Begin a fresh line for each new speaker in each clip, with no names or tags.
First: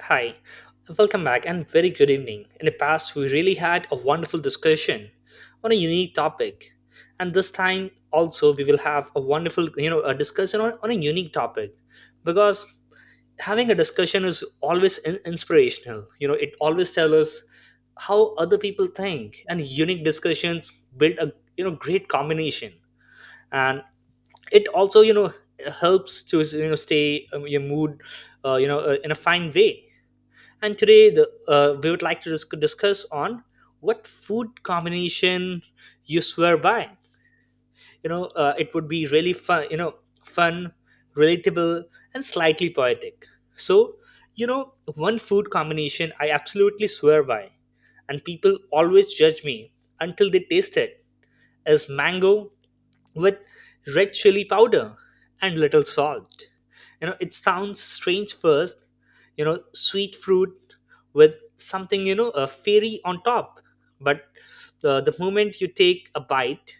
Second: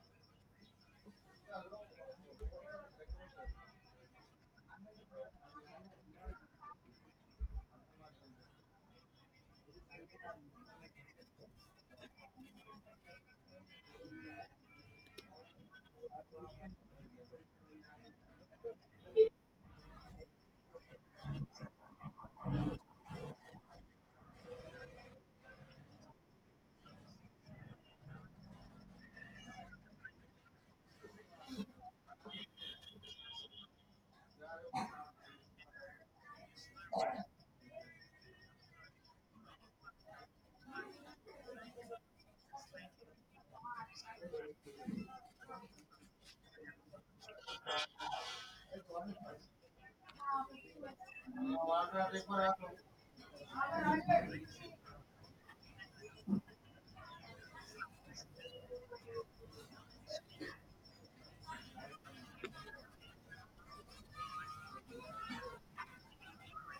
Hi, welcome back and very good evening. In the past, we really had a wonderful discussion on a unique topic. And this time also we will have a wonderful, a discussion on a unique topic because having a discussion is always inspirational. You know, it always tells us how other people think, and unique discussions build a, great combination. And it also, you know, helps to, stay your mood, in a fine way. And today, we would like to discuss on what food combination you swear by. You know, it would be really fun. You know, fun, relatable, and slightly poetic. So, you know, one food combination I absolutely swear by, and people always judge me until they taste it, is mango with red chili powder and little salt. You know, it sounds strange first, you know, sweet fruit with something, you know, a fairy on top. But the moment you take a bite,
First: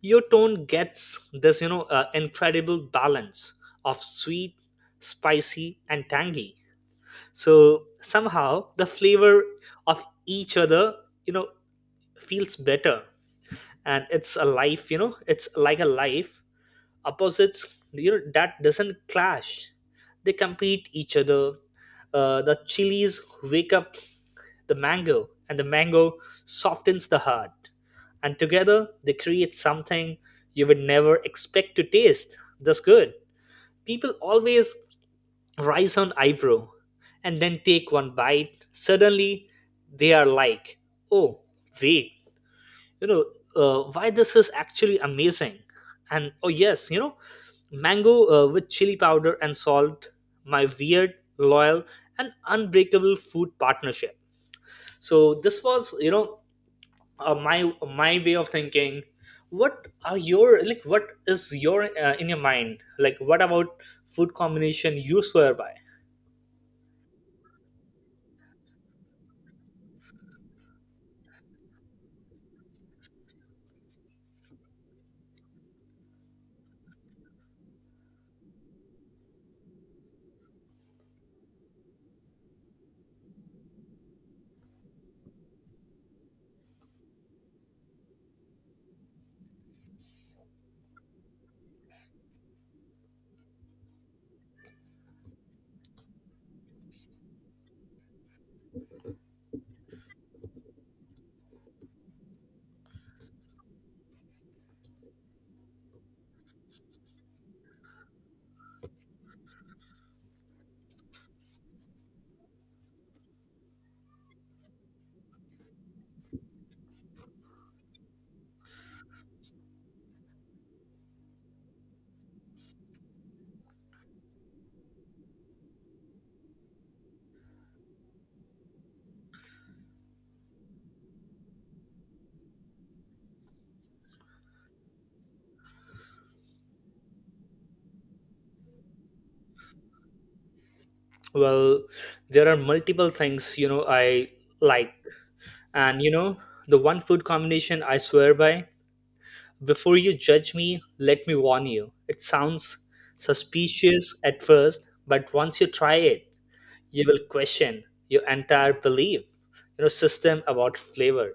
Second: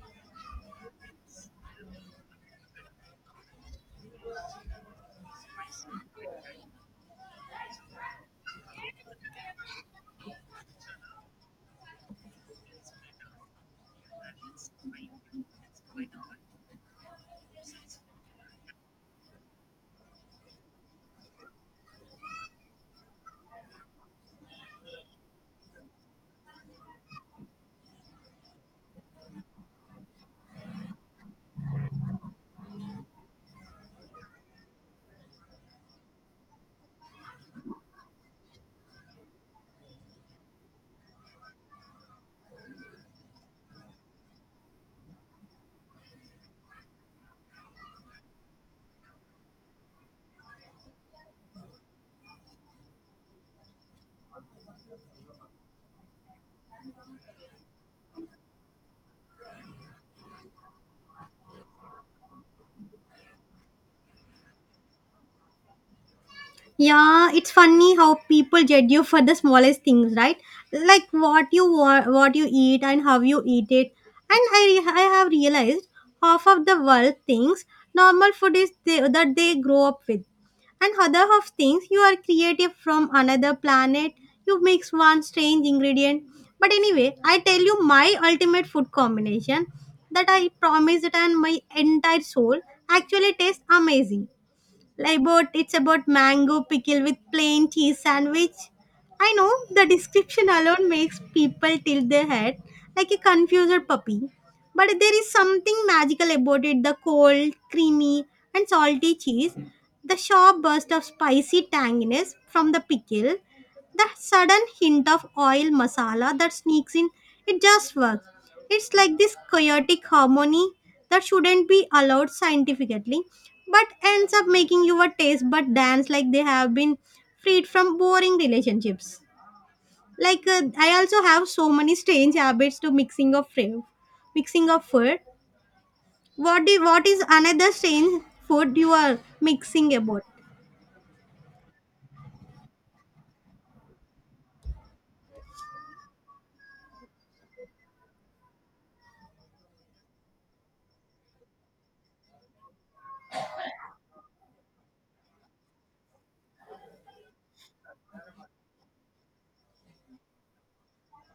your tone gets this, incredible balance of sweet, spicy, and tangy. So somehow the flavor of each other, you know, feels better. And it's a life, you know, it's like a life opposites, you know, that doesn't clash, they compete each other. The chilies wake up the mango, and the mango softens the heart, and together they create something you would never expect to taste, that's good. People always rise on eyebrow, and then take one bite, suddenly they are like, oh, wait, you know, why this is actually amazing. And oh yes, you know, mango with chili powder and salt, my weird loyal and unbreakable food partnership. So this was, you know, my way of thinking. What are your, like, what is your, in your mind, like, what about food combination you swear by?
Yeah, it's funny how people judge you for the smallest things, right? Like what you eat and how you eat it. And I have realized half of the world thinks normal food is that they grow up with, and other half thinks you are creative from another planet. You mix one strange ingredient. But anyway, I tell you my ultimate food combination that I promised and my entire soul actually tastes amazing. I bought it's about mango pickle with plain cheese sandwich. I know the description alone makes people tilt their head like a confused puppy. But there is something magical about it: the cold, creamy, and salty cheese, the sharp burst of spicy tanginess from the pickle, the sudden hint of oil masala that sneaks in. It just works. It's like this chaotic harmony that shouldn't be allowed scientifically, but ends up making your taste but dance like they have been freed from boring relationships. Like, I also have so many strange habits to mixing of food. mixing of food. What do, what is another strange food you are mixing about?
Well, there are multiple things, you know, I like, and you know, the one food combination I swear by. Before you judge me, let me warn you. It sounds suspicious at first, but once you try it, you will question your entire belief, you know, system about flavor.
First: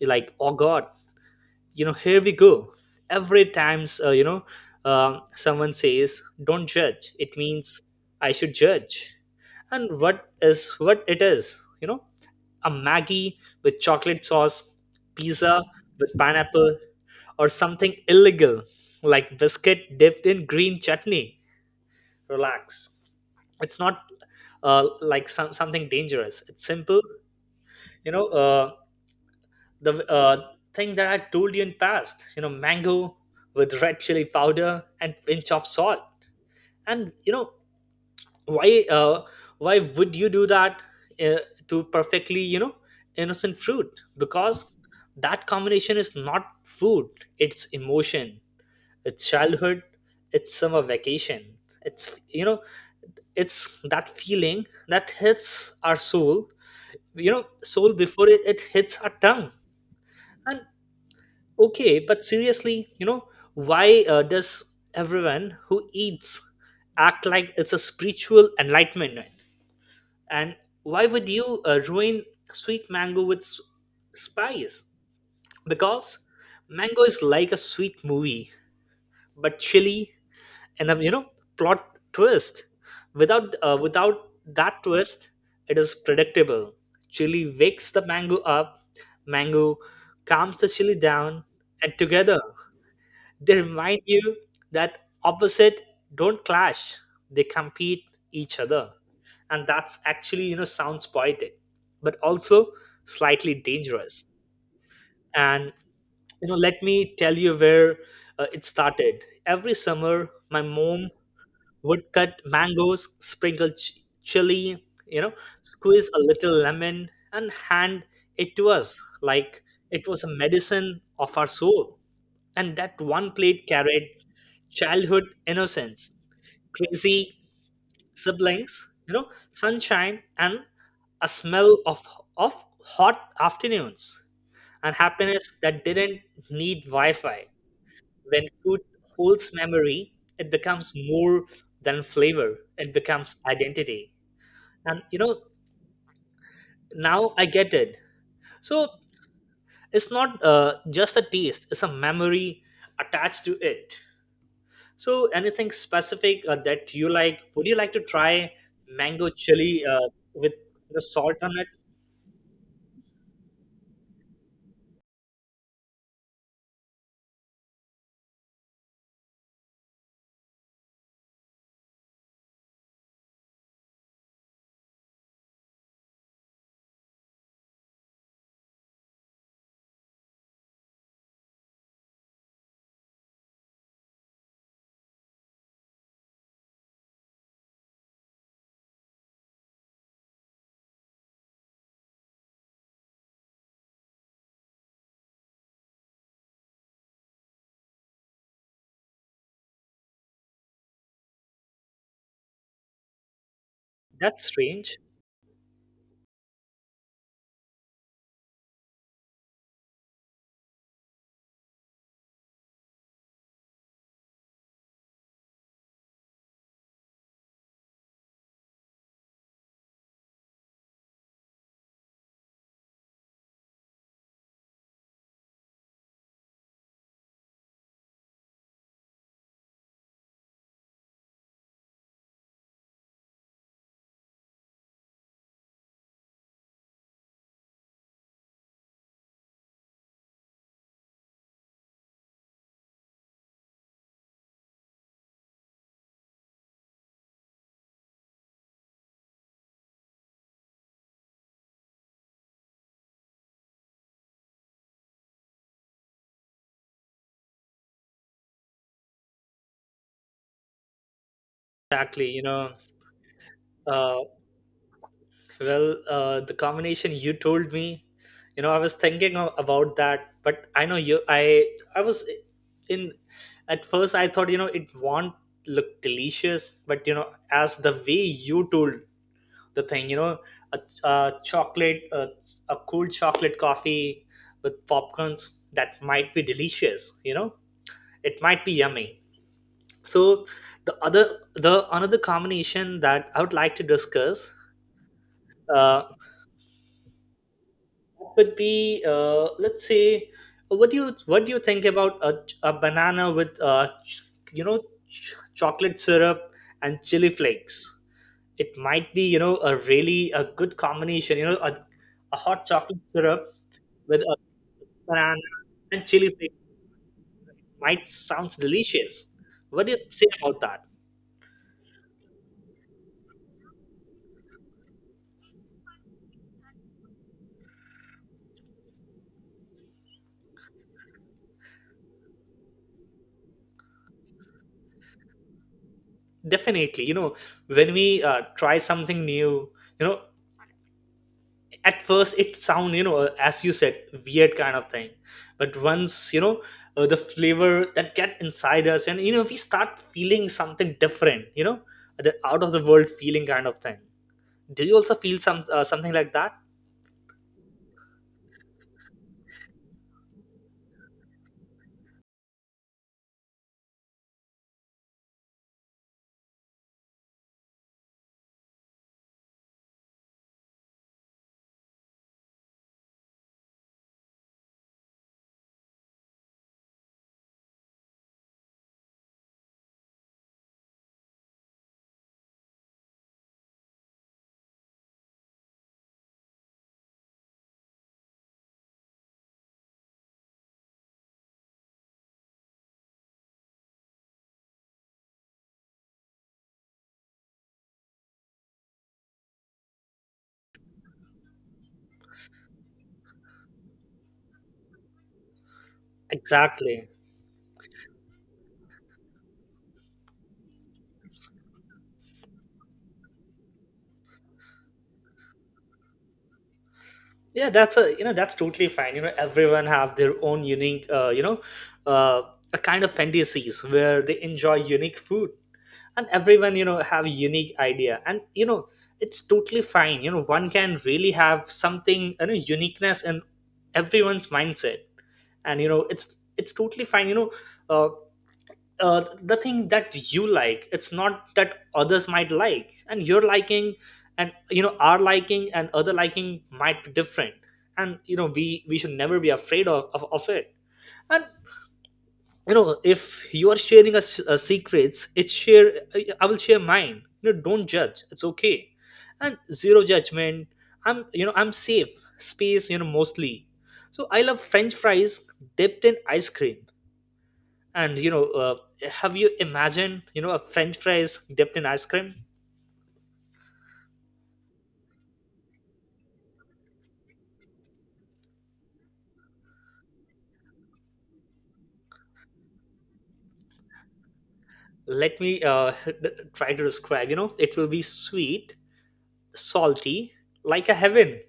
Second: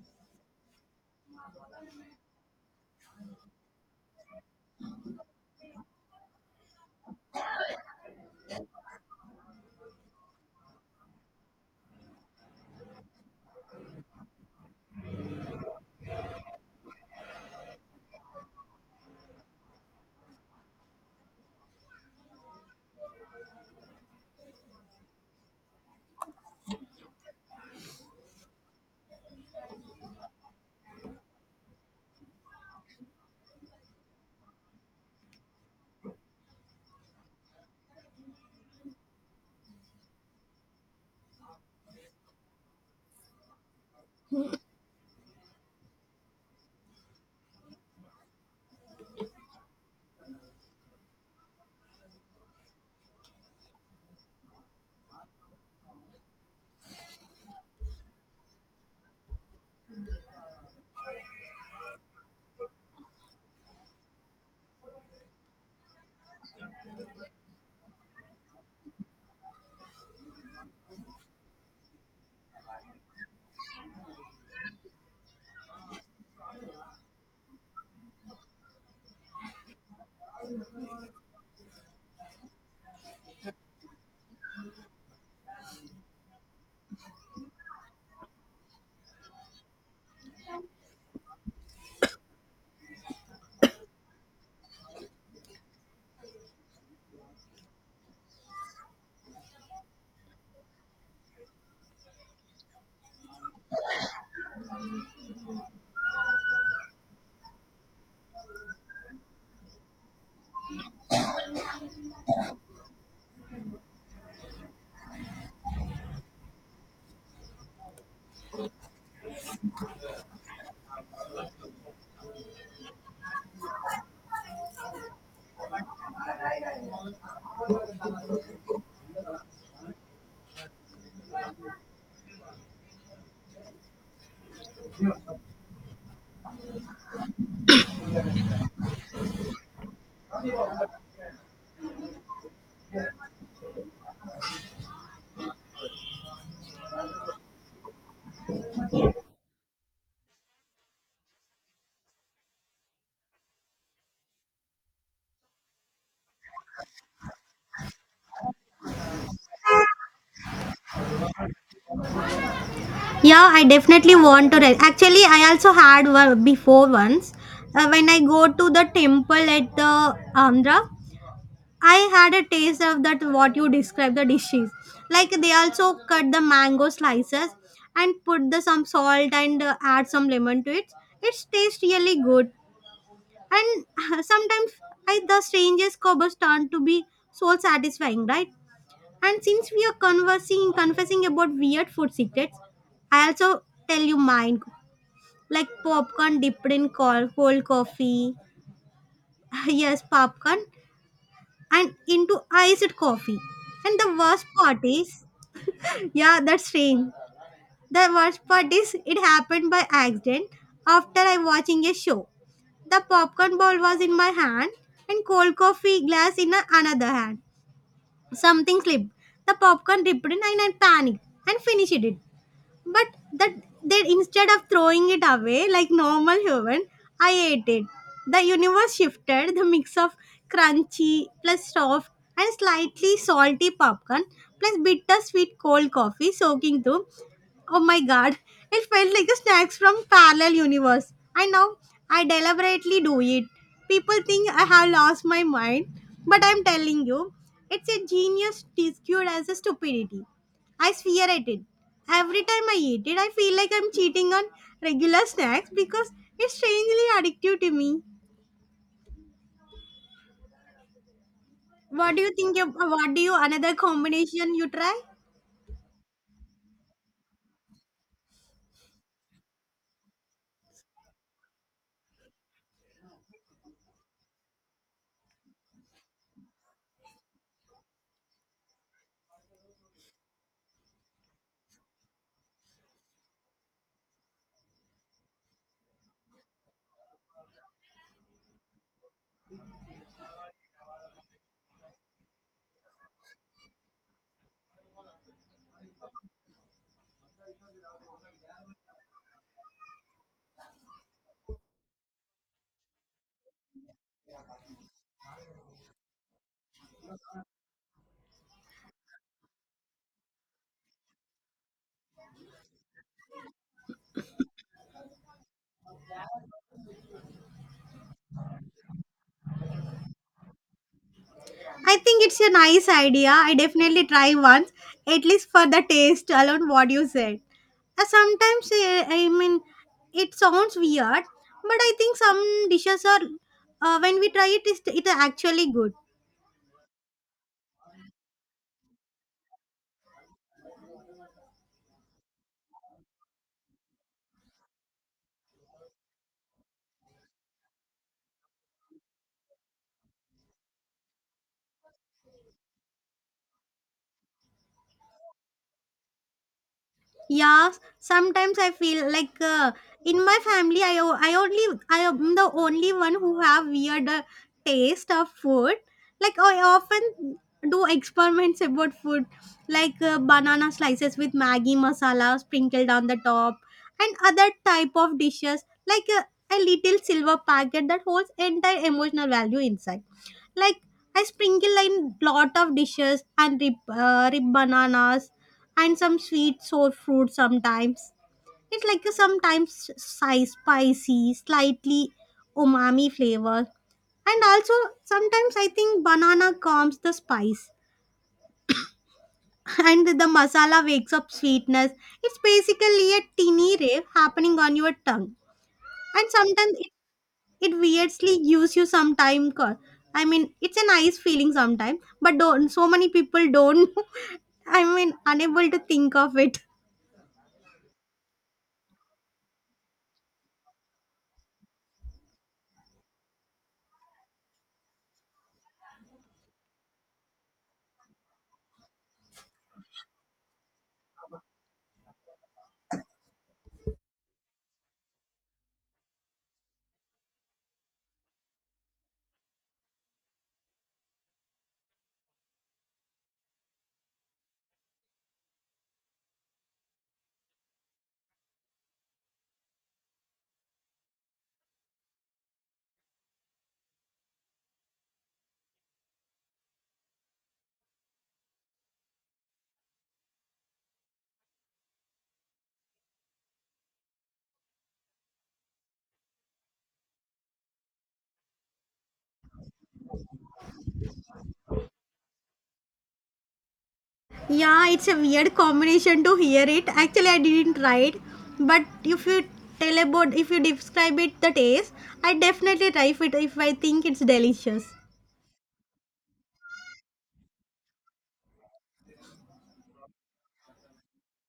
You're like, oh God, you know, here we go. Every times, someone says, "Don't judge," it means I should judge, and what is what it is, you know, a Maggie with chocolate sauce, pizza with pineapple, or something illegal like biscuit dipped in green chutney. Relax. It's not like something dangerous. It's simple. You know, the thing that I told you in past, you know, mango with red chili powder and pinch of salt. And, you know, why uh, why would you do that, uh, to perfectly, you know, innocent fruit, because that combination is not food, it's emotion, it's childhood, it's summer vacation, it's, you know, it's that feeling that hits our soul, you know, soul before it hits our tongue. And okay, but seriously, you know, why does everyone who eats act like it's a spiritual enlightenment? And why would you ruin sweet mango with spice? Because mango is like a sweet movie, but chili and a, plot twist. Without that twist, it is predictable. Chili wakes the mango up, mango calms the chili down, and together they remind you that opposite don't clash, they compete each other. And that's actually, you know, sounds poetic, but also slightly dangerous. And you know, let me tell you where it started. Every summer my mom woodcut mangoes, sprinkle chili, you know, squeeze a little lemon and hand it to us like it was a medicine of our soul. And that one plate carried childhood innocence, crazy siblings, you know, sunshine and a smell of of hot afternoons, and happiness that didn't need Wi-Fi. When food holds memory, it becomes more than flavor, it becomes identity. And you know, now I get it. So it's not, just a taste, it's a memory attached to it. So anything specific, that you like, would you like to try mango chili with the salt on it?
Yeah, I definitely want to. Actually, I also had one before once when I go to the temple at the Andhra. I had a taste of that what you described the dishes. Like they also cut the mango slices and put the some salt and add some lemon to it. It tastes really good. And sometimes I the strangest cobbles turn to be so satisfying, right? And since we are conversing confessing about weird food secrets, I also tell you mine. Like popcorn dipped in cold coffee. Yes, popcorn and into iced coffee. And the
That's
worst part
strange.
is, yeah, that's strange. The worst part is it happened by accident after I watching a show. The popcorn ball was in my hand and cold coffee glass in another hand. Something slipped. The popcorn ripped in and I panicked and finished it, but that they, instead of throwing it away like normal human, I ate it. The universe shifted the mix of crunchy plus soft and slightly salty popcorn plus bitter sweet cold coffee soaking through. Oh my god, it felt like a snacks from parallel universe. I know I deliberately do it. People think I have lost my mind, but I'm telling you, it's a genius disguised as a stupidity. I swear I did. Every time I eat it, I feel like I'm cheating on regular snacks because it's strangely addictive to me. What do
Exactly,
you
you
think
know.
of? What do you, another
uh,
combination you try?
Well, the combination you told me, you know, I was thinking of, about that, but I know you. I was in at first. I thought, you know, it won't look delicious, but you know, as the way you told the thing, you know, a, a chocolate, a cool chocolate coffee with popcorns that might be delicious. You know, it might be yummy. So the other, the another combination that I would like to discuss. uh, would be, let's say, what do you think about a banana with you know chocolate syrup and chili flakes? It might be, you know, a really a good combination, you know, a hot chocolate syrup with a banana and chili flakes might sounds delicious. What do you say about that?
I think it's a nice idea. I definitely try once, at least for the taste alone. What you said. Sometimes I mean, it sounds weird, but I think some dishes are when we try it, it is actually good.
Definitely, you know, when we try something new, you know, at first it sound, you know, as you said, weird kind of thing. But once, you know, the flavor that get inside us, and you know, we start feeling something different, you know, the out of the world feeling kind of thing. Do you also feel something like that?
Yeah, sometimes I feel like in my family, I am the only one who have weird taste of food. Like I often do experiments about food, like banana slices with Maggi masala sprinkled on the top, and other type of dishes like a little silver packet that holds entire emotional value inside. Like I sprinkle in lot of dishes and rib bananas and some sweet sour fruit sometimes. It's like a sometimes spicy, slightly umami flavor. And also sometimes I think banana calms the spice and the masala wakes up sweetness. It's basically a teeny rave happening on your tongue. And sometimes it,
Exactly.
it weirdly gives you some time. I mean, it's a nice feeling sometimes, but don't, so many people don't. I mean, unable to think of it.
Yeah, that's a you know that's totally fine, you know, everyone have their own unique, uh, a kind of fantasies where they enjoy unique food. And everyone, you know, have a unique idea, and you know, it's totally fine, you know, one can really have something, you know, uniqueness in everyone's mindset. And you know, it's totally fine, you know, uh, the thing that you like, it's not that others might like, and your liking and, you know, our liking and other liking might be different. And you know, we should never be afraid of it. And you know, if you are sharing a secrets, it's share, I will share mine, you know, don't judge, it's okay, and zero judgment. I'm safe space, you know, mostly. So I love french fries dipped in ice cream. And you know, have you imagined, you know, a french fries dipped in ice cream?
Yeah, it's a weird combination to hear it. Actually, I didn't try it, but if you tell about, if you describe it, the taste, I definitely try it if I think it's delicious.
Let me try to describe, you know, it will be sweet, salty, like a heaven.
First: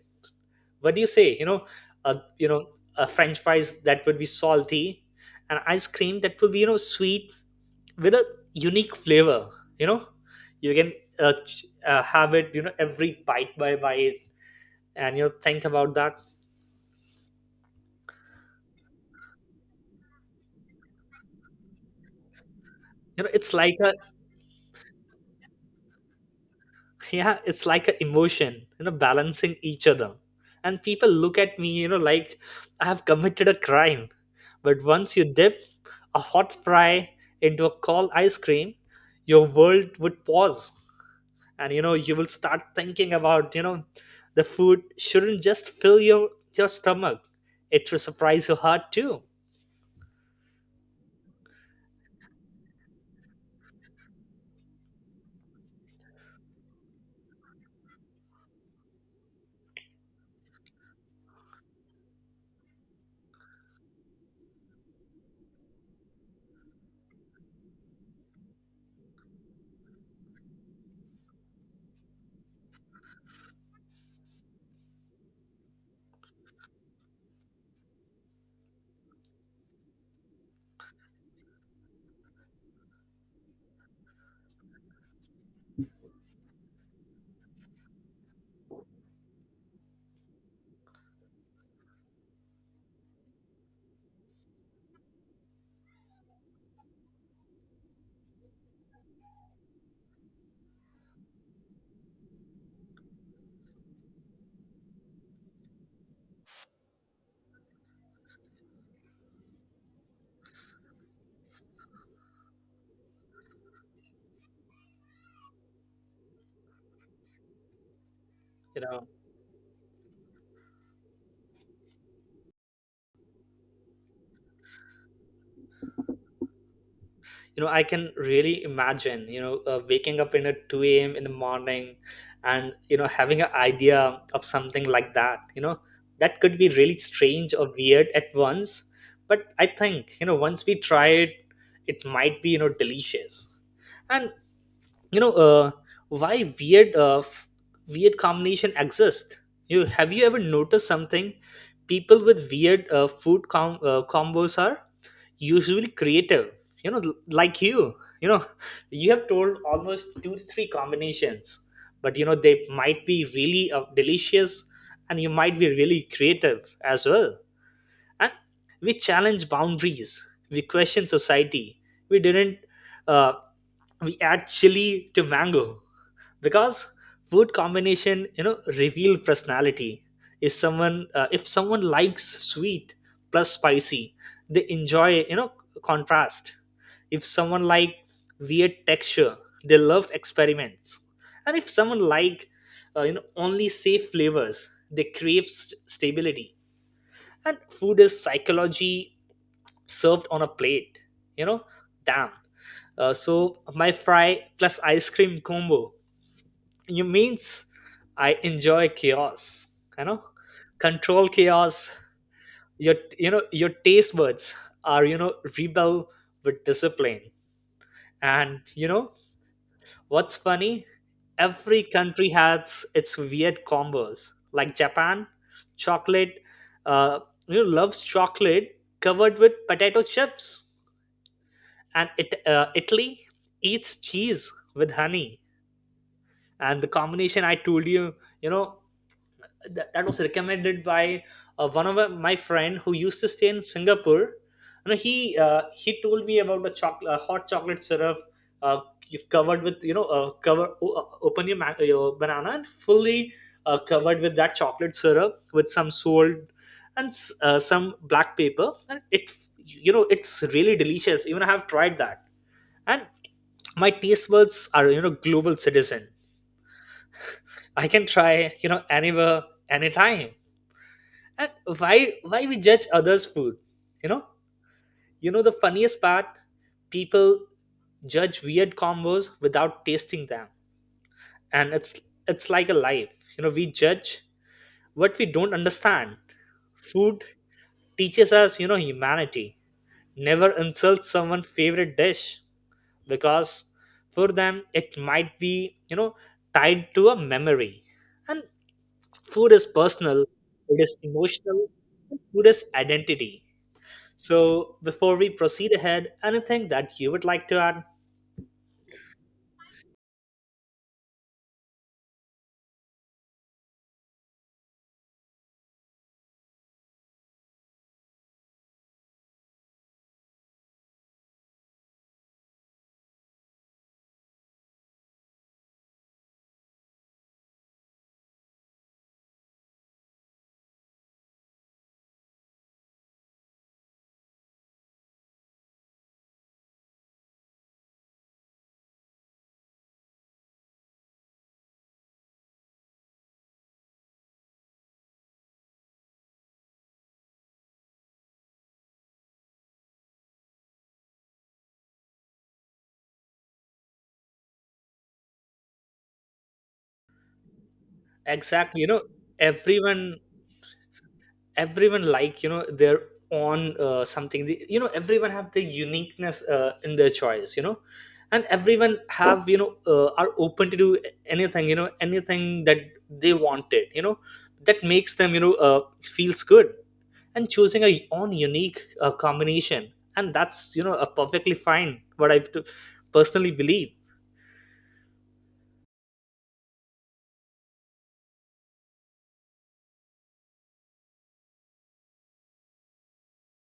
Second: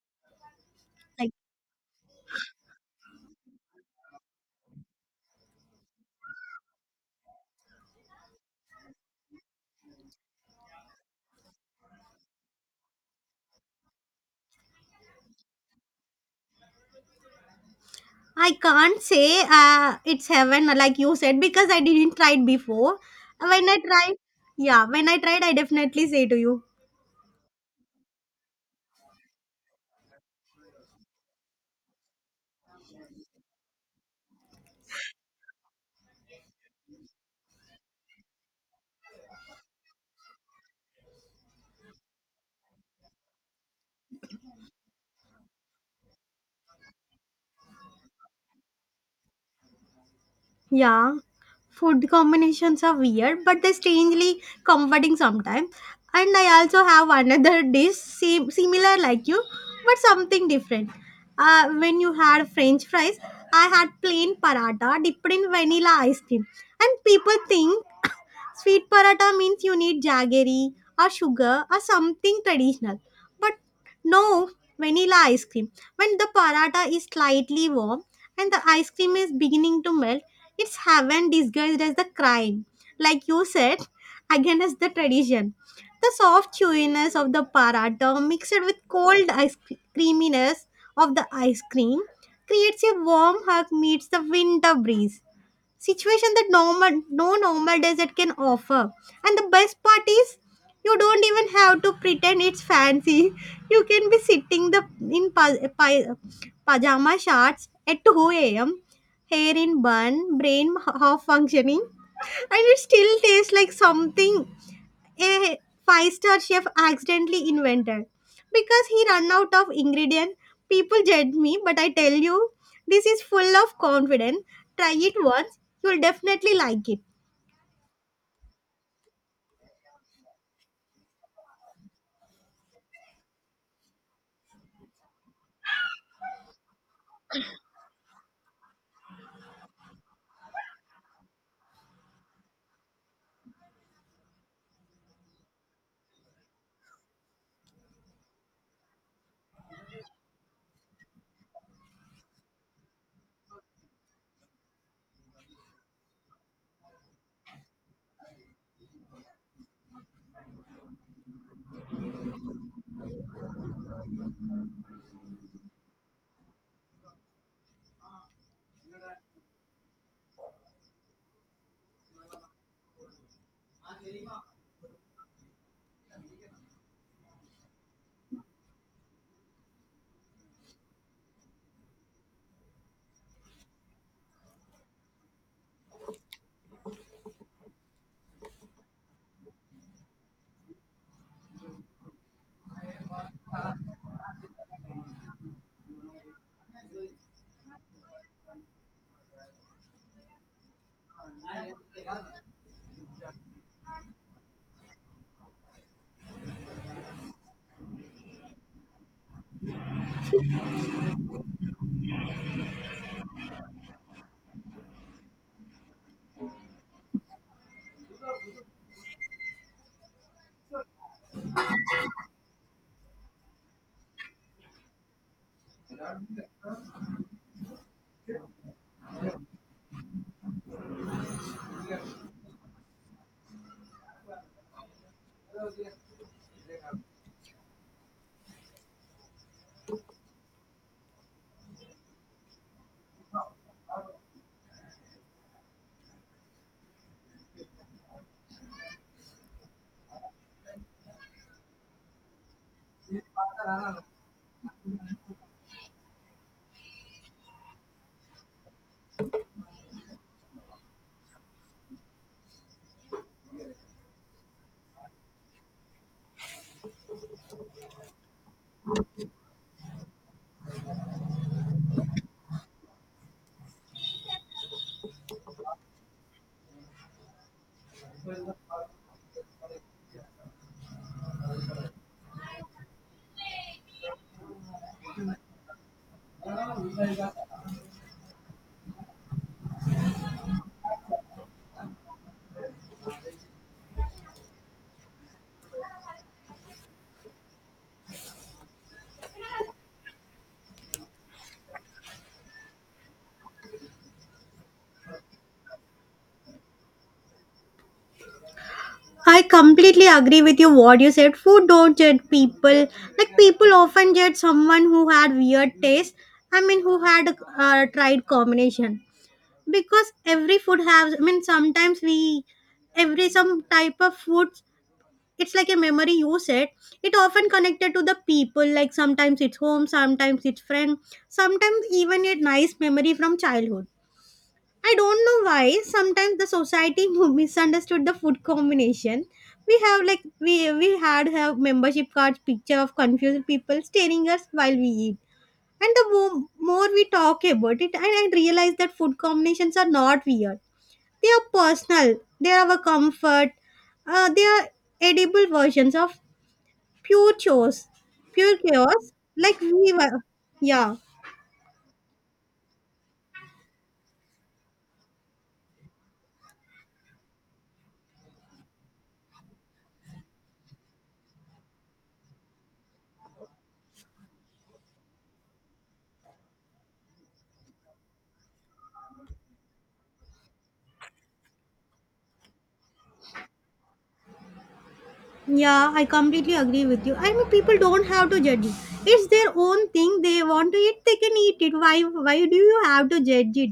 What do you
Like
say, you know? A, you know, a french fries that would be salty, and ice cream that would be, you know, sweet, with a unique flavor, you know. You can have it, you know, every bite by bite, and you know, think about that.
I can't say it's heaven like you said because I didn't try it before.
You know, it's
When
like
I
a
tried, yeah, when I tried, I definitely say to you.
yeah, it's like an emotion, you know, balancing each other. And people look at me, you know, like I have committed a crime. But once you dip a hot fry into a cold ice cream, your world would pause, and you know, you will start thinking about, you know, the food shouldn't just fill your stomach, it will surprise your heart too.
Yeah, food combinations are weird, but they're strangely comforting sometimes. And I also have another dish same, similar like you, but something different. When you had French fries, I had plain paratha dipped in vanilla ice cream, and people think sweet paratha means you need jaggery or sugar or something traditional. But no vanilla ice cream. When the paratha is slightly warm and the ice cream is beginning to melt, it's heaven disguised as the crime. Like you said, again as the tradition. The soft chewiness of the paratha mixed with cold creaminess of the ice cream creates a warm hug meets the winter breeze situation that normal no normal desert can offer. And the best part is you don't even have to pretend it's fancy. You can be sitting the in pajama shorts at 2 a.m., hair in bun, brain half functioning, and it still tastes like something a five-star chef accidentally invented
you
because he
know
ran out of ingredient. People judge me, but I tell you, this is full of confidence. Try it once, you'll definitely like it.
you know, I can really imagine, you know, waking up in at 2 a.m. in the morning, and you know, having an idea of something like that, you know, that could be really strange or weird at once. But I think, you know, once we try it, it might be, you know, delicious. And you know, why weird weird combination exist? You Have you ever noticed something? People with weird, food combos are usually creative, you know, like you know. You have told almost two to three combinations, but you know they might be really, delicious, and you might be really creative as well. And we challenge boundaries, we question society, we didn't uh, we add chili to mango, because food combination, you know, reveal personality. If someone likes sweet plus spicy, they enjoy, you know, contrast. If someone like weird texture, they love experiments. And if someone like, only safe flavors, they crave stability. And food is psychology served on a plate. You know, damn, so my fry plus ice cream combo. You means I enjoy chaos. You know, control chaos. Your taste buds are, rebel with discipline. And you know, what's funny? Every country has its weird combos. Like Japan, chocolate. Uh, loves chocolate covered with potato chips, and it Italy eats cheese with honey. And the combination I told you you know that was recommended by one of my friend who used to stay in Singapore. He told me about the chocolate hot chocolate syrup. uh, you've covered with open your banana and fully covered with that chocolate syrup with some salt and some black pepper. And it you know it's really delicious. Even I have tried that. And my taste buds are global citizen. I can try anywhere, anytime. And why we judge others' food? You know? You know the funniest part? People judge weird combos without tasting them. And it's like a life. We judge what we don't understand. Food teaches us, humanity. Never insult someone's favorite dish because for them it might be, tied to a memory. And food is personal, food is emotional, and food is identity. So, before we proceed ahead, anything that you would like to add?
I completely agree with you what you said. Food don't judge people. Like people often judge someone who had weird taste. I mean, who had tried combination because every food has. I mean, sometimes we every some type of food, it's like a memory you said. It often connected to the people, like sometimes it's home, sometimes it's friend, sometimes even a nice memory from childhood. I don't know why sometimes the society misunderstood the food combination we have. Like we had have membership cards, picture of confused people staring us while we eat. And the more we talk about it, and I realize that food combinations are not weird. They are personal, they are our comfort. They are edible versions of pure chaos, pure
Exactly.
chaos. Like we
Everyone
were, yeah,
everyone like their own something everyone have the uniqueness in their choice. And everyone have are open to do anything anything that they wanted that makes them feels good. And choosing a own unique combination, and that's a perfectly fine what I to personally believe.
yeah. I completely agree with you. I mean, people don't have to judge it. It's their own thing. They want to eat, they can eat it. Why do you have to judge it?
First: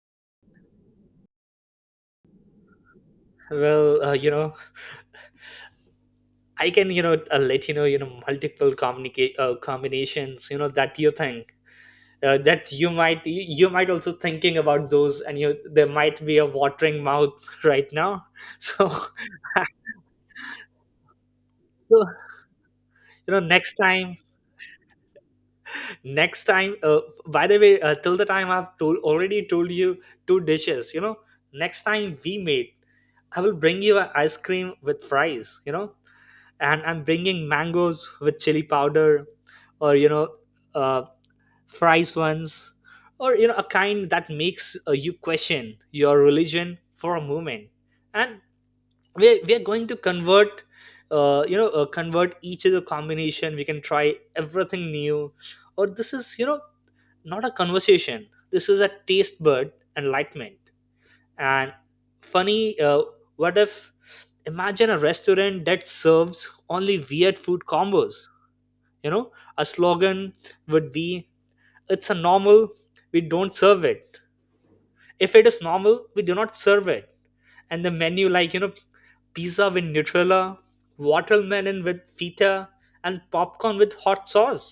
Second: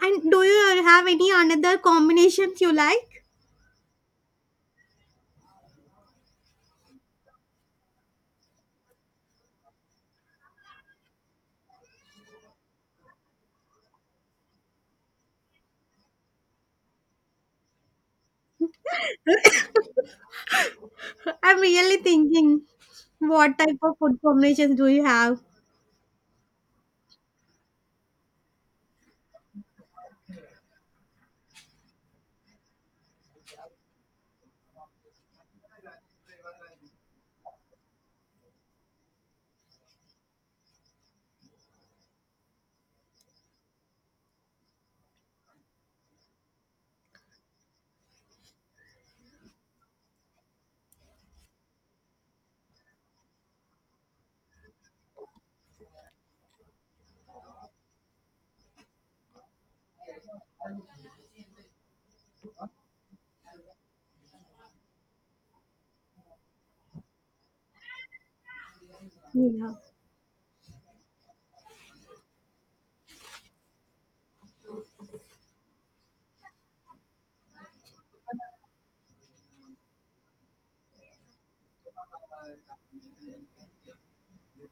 And do you have any another combinations you like?
Well, I can, let you know, multiple communicate combinations, that you think that you might also thinking about those, and you there might be a watering mouth right now. So,
I'm really thinking, what
next
type of
time,
food combinations do you have?
next time. By the way, till the time I've told already told you two dishes. Next time we meet, I will bring you an ice cream with fries. And I'm bringing mangoes with chili powder, or you know. Uh, Fries ones or you know a kind that makes you question your religion for a moment. And we're going to convert convert each other combination. We can try everything new, or this is not a conversation, this is a taste bud enlightenment. And funny what if, imagine a restaurant that serves only weird food combos you know a
Yeah,
slogan would be, it's a normal, we don't serve it. If it is normal, we do not serve it. And the menu, like pizza with Nutella, watermelon with feta, and popcorn with hot sauce.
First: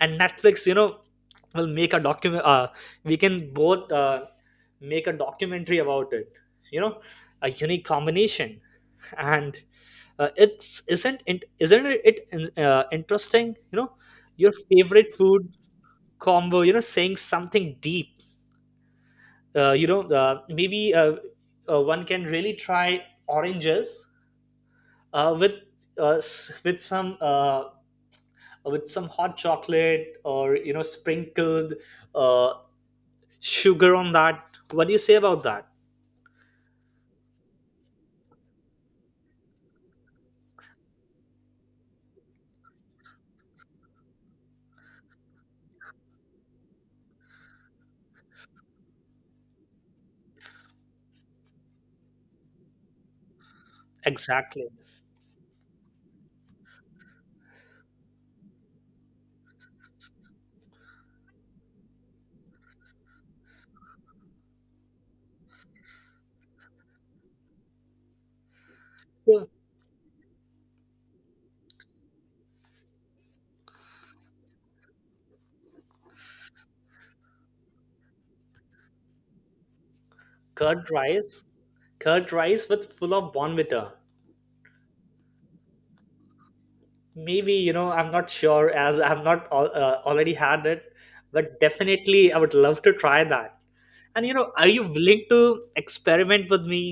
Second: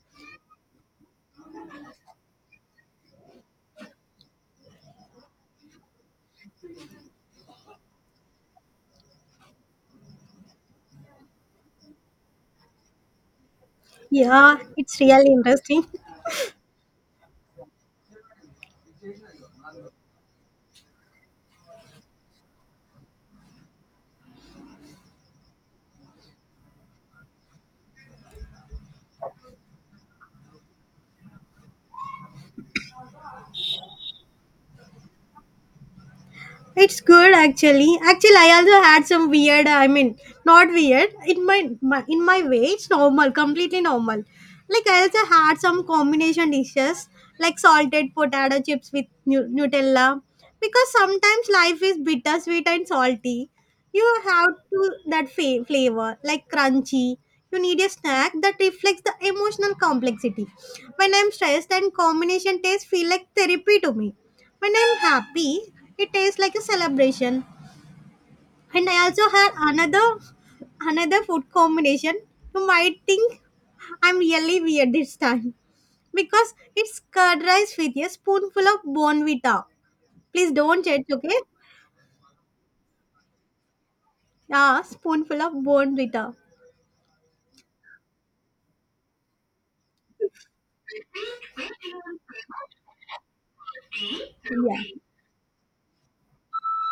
And Netflix will make a document, we can both make a documentary about it you know a unique combination. And it's isn't it interesting? Your
yeah. It's
favorite
really
food
interesting.
combo, saying something deep. Maybe one can really try oranges, with uh, s- with some uh, some hot chocolate, or sprinkled uh, sugar on that. What do you say about that?
It's good actually. Actually, I also had some weird. I mean, not weird. In my way, it's normal, completely normal. Like I also had some combination dishes like salted potato chips with Nutella, because sometimes life is bittersweet and salty. You have
Exactly.
to that flavor like crunchy. You need a snack that reflects the emotional complexity. When I'm stressed, and combination tastes feel like therapy to me. When I'm happy, it tastes like a celebration. And I also
So,
had another food combination. You might think I'm really weird this time because it's curd rice with a spoonful of bonvita. Please don't
curd
judge, okay?
rice. Curd rice with full of Bonvita.
Ah, spoonful of bonvita.
Maybe I'm not sure as I've not already had it, but definitely I would love to try that. And are you
Yeah,
willing to experiment with me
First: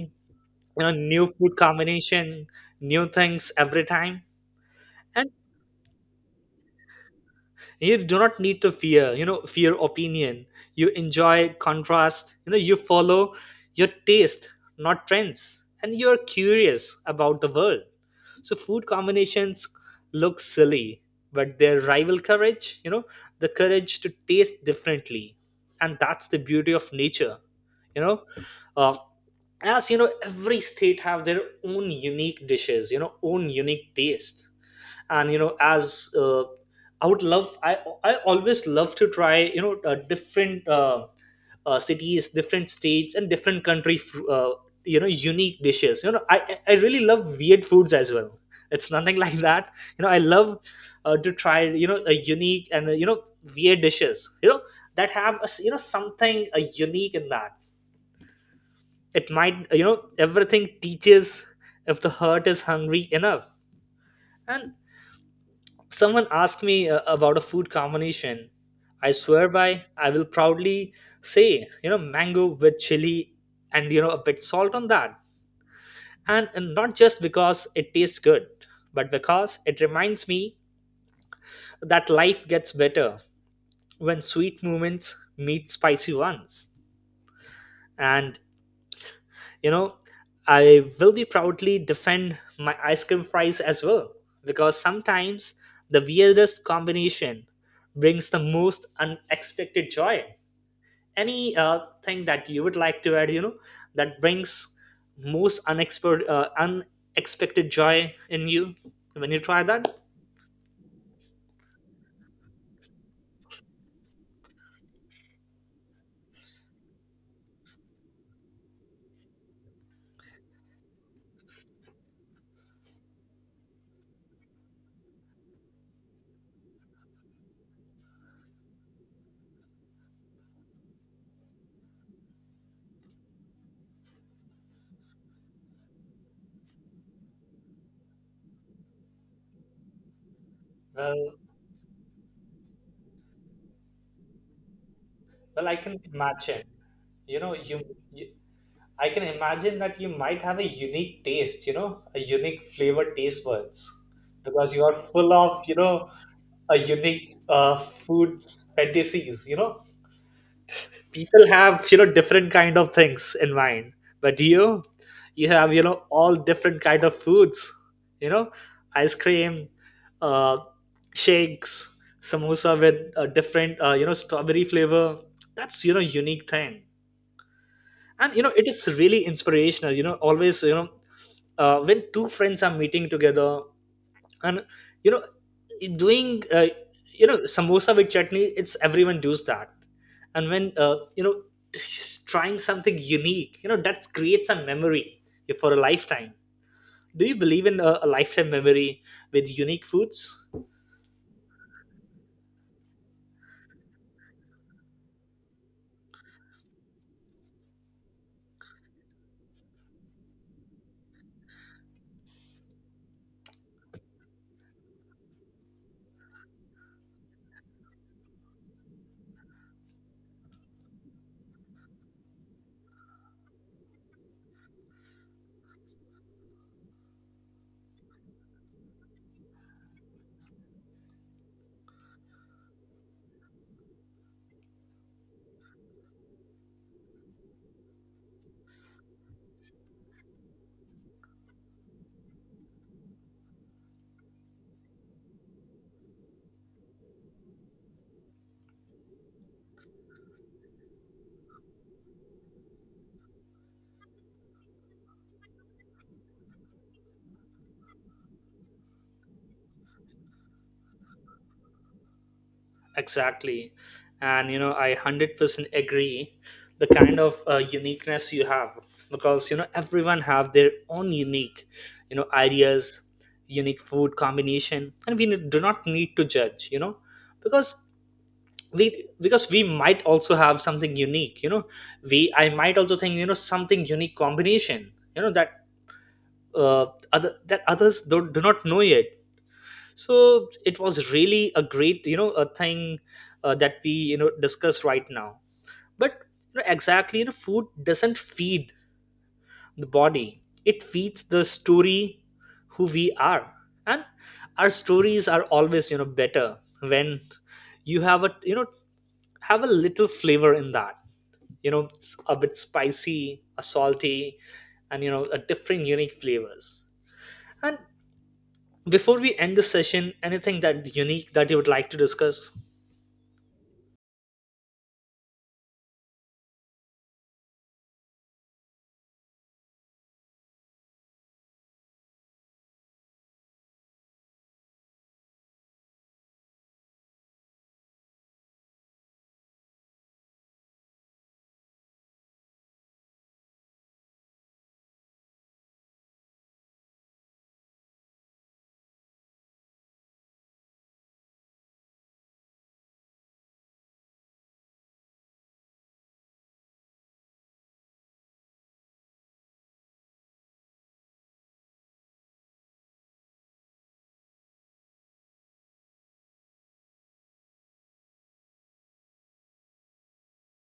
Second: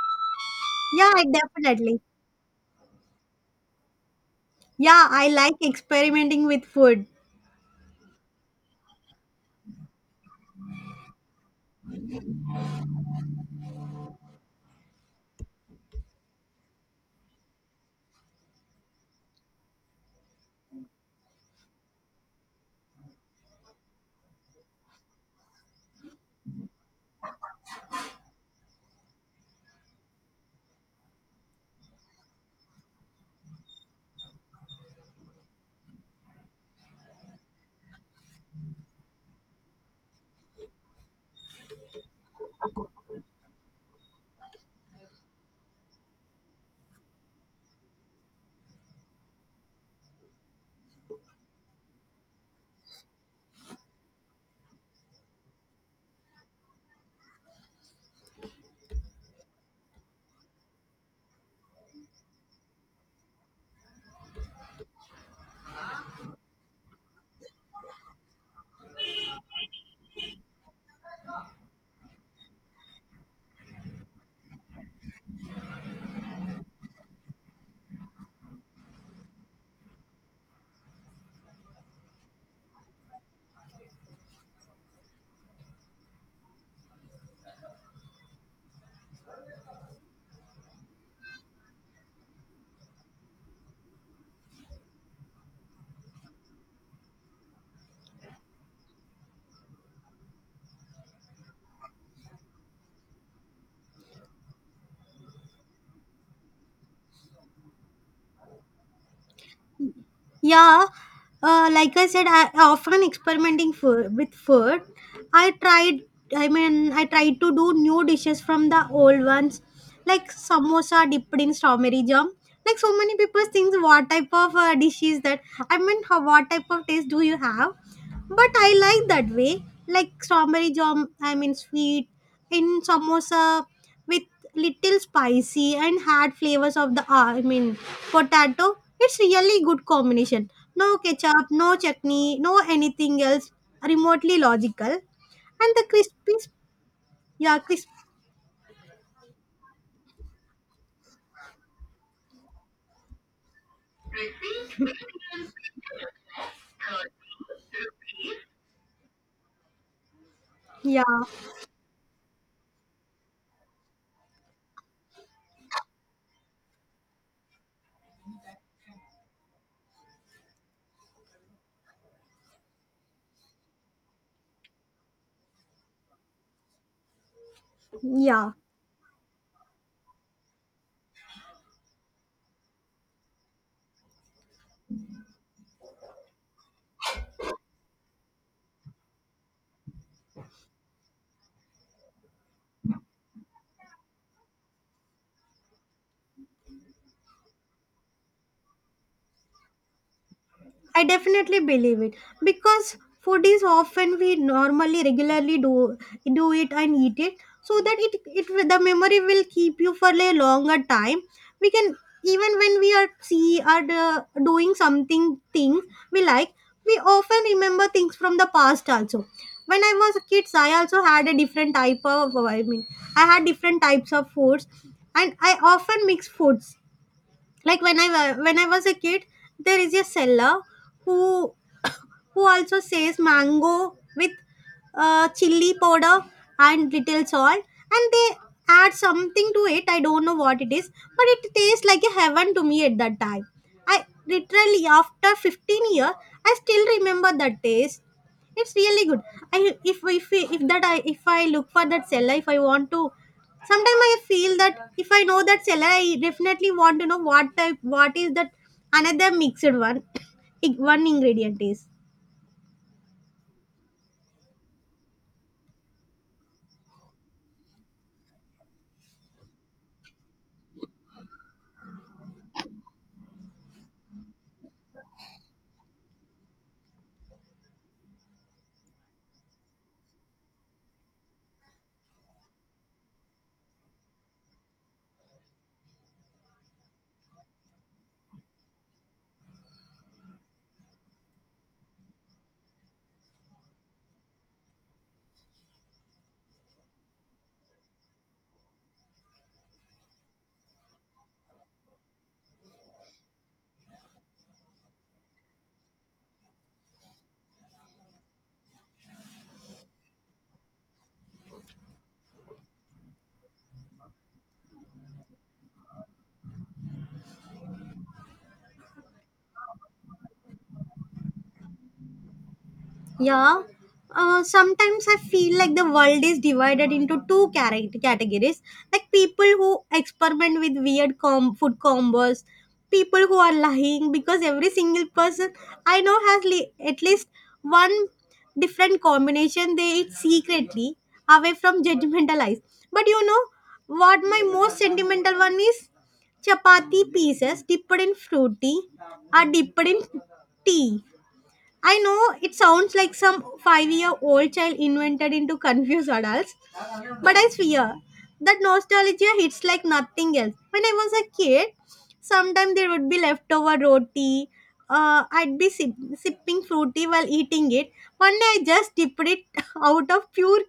you know
yeah, I
new food
definitely.
combination, new things every time?
Yeah, I
And
like experimenting with food.
you do not need to fear opinion. You enjoy contrast, you follow your taste, not trends, and you're curious about the world. So food combinations look silly, but their rival courage, the courage to taste differently. And that's the beauty of nature you know uh, as you know, every state have their own unique dishes, own unique taste. And as I would love, I always love to try different cities, different states, and different country unique dishes. I really love weird foods as well. It's nothing like that. I love to try, a unique and weird dishes, that have a s you know something unique in that. It might, everything teaches, if the heart is hungry enough. And someone asked me about a food combination, I swear by, I will proudly say, mango with chili and a bit salt on that. And not just because it tastes good, but because it reminds me that life gets better when sweet moments meet spicy ones. And you know I will be proudly defend my ice cream fries as well, because sometimes the weirdest combination brings the most unexpected joy. Any thing that you would like to add, that brings most unexpected joy in you when you try that?
Yeah, like I said, I often experimenting with food. I tried. I mean, I tried to do new dishes from the old ones, like samosa dipped in strawberry jam. Like so many people think, what type of dish is that? I mean, how, what type of taste do you have? But I like that way, like strawberry jam. I mean sweet in samosa with little spicy and hard flavors of the I mean potato. It's really good combination. No
well
ketchup, no chutney, no anything else remotely logical,
well I
and the
can
crispy,
imagine you know
yeah,
you,
crisp,
you I can imagine that you might have a unique taste, a unique flavor taste buds, because you are full of, a unique food fantasies.
yeah,
People have, different kind of things in mind, but you have, all different kind of foods. You know, Ice cream, uh, shakes, samosa with a different, strawberry flavor. That's unique thing. And
yeah.
it is really inspirational, always, when two friends are meeting together and you know doing samosa with chutney, it's everyone does that. And when trying something unique, that creates a memory for a lifetime. Do you believe in a lifetime memory with unique foods?
I definitely believe it because food is often we normally regularly do it and eat it so that the memory will keep you for a longer time. We can, even when we are see are doing something things we like, we often remember things from the past also. When I was kids, I also had a different type of I mean I had different types of foods, and I often mix foods like when I was a kid, there is a seller who who also says mango with chili powder and little salt, and they add something to it, I don't know what it is, but it tastes like a heaven to me at that time. I literally after 15 year I still remember that taste. It's really good. I, if if if that I, if I look for that seller, if I want to, sometimes I feel that if I know that seller, I definitely want to know what type, what is that another mixed one one ingredient is.
Exactly. And I 100% agree the kind of uniqueness you have, because everyone have their own unique ideas, unique food combination, and we do not need to judge, because we might also have something unique. We I might also think, something unique combination, that uh, others don't do not know yet. So it was really a great a thing that we discuss right now. But exactly food doesn't feed the body, it feeds the story who we are. And our stories are always better when you have a little flavor in that. A bit spicy, a salty, and a different unique flavors. And. Before we end the session, anything that unique that you would like to discuss?
Yeah. Sometimes I feel like the world is divided into two character categories, like people who experiment with weird food combos, people who are lying because every single person I know has at least one different combination they eat secretly away from judgmental eyes. But you know what my most sentimental one is? Chapati pieces dipped in fruity are dipped in tea. I know it sounds like some 5-year-old child invented into confused adults, but I swear that nostalgia hits like nothing else. When I was a kid, sometimes there would be leftover roti. I'd be sipping fruity while eating it. One day I just dipped it out of pure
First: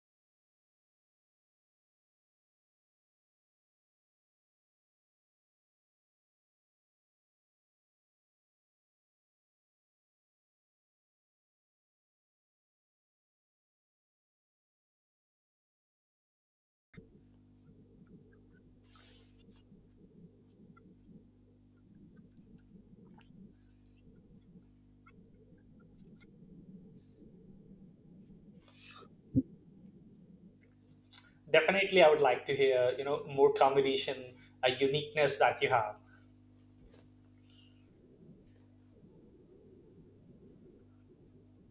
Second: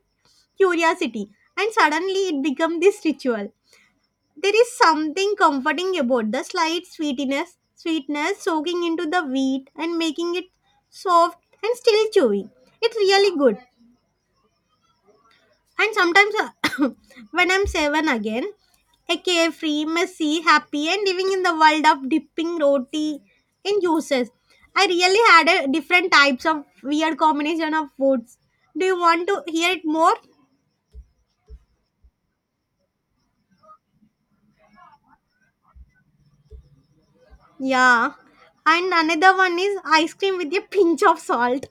curiosity, and suddenly it became this ritual. There is something comforting about the slight sweetness soaking into the wheat and making it soft and still chewy. It's really good. And sometimes when I'm seven again, a carefree, messy, happy, and living in the world of dipping roti in juices. I really had a different types of weird combination of foods. Do you want to hear it more?
Definitely, I would like to hear, more combination, a uniqueness that you have.
Yeah. And another one is ice cream with a pinch of salt.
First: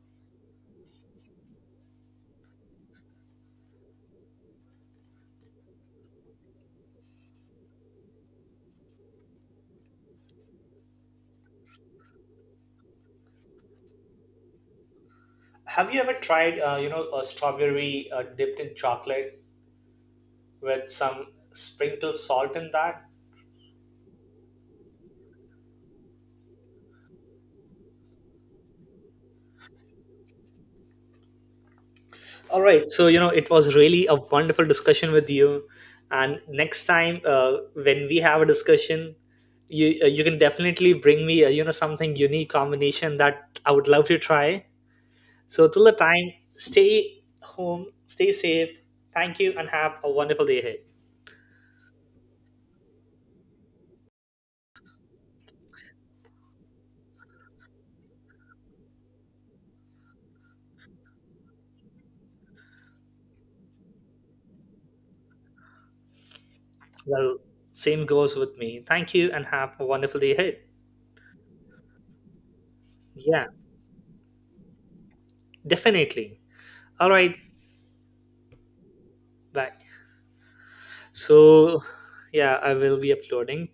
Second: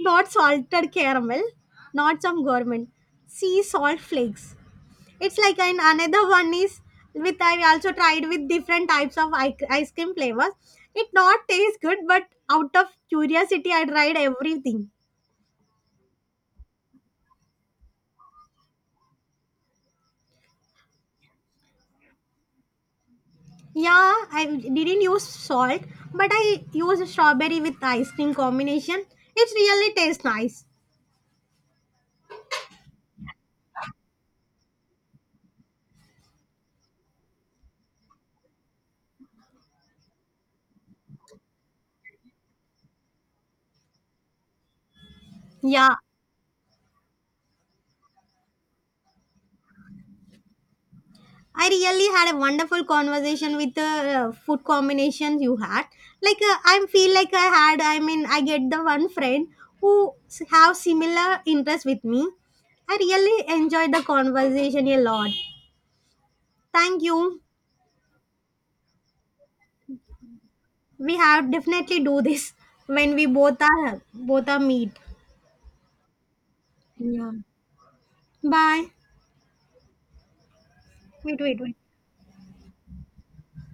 Not salted caramel, not some gourmet. Sea salt flakes. It's like an another one is with I also tried with different types of ice cream flavors. It not taste good, but out of curiosity, I tried everything.
Have you ever tried, a strawberry dipped in chocolate with some sprinkled salt in that?
Yeah, I didn't use salt, but I used strawberry with ice cream combination. It really tastes nice.
All right. So, it was really a wonderful discussion with you. And next time, when we have a discussion, you can definitely bring me, something unique combination that I would love to try. So, till the
Yeah,
time, stay home, stay safe. Thank you and have a wonderful day ahead.
I really had a wonderful conversation with the food combinations you had. Like, I feel like I had. I mean, I get the one friend who have similar interests with me. I really enjoyed the conversation a lot. Thank
Well,
you.
same goes with me. Thank you and have a wonderful day ahead.
We have definitely do this when we
Yeah,
both are meet.
definitely. All
Yeah.
right,
Bye.
bye.
Wait, wait, wait.
So, yeah, I will be uploading.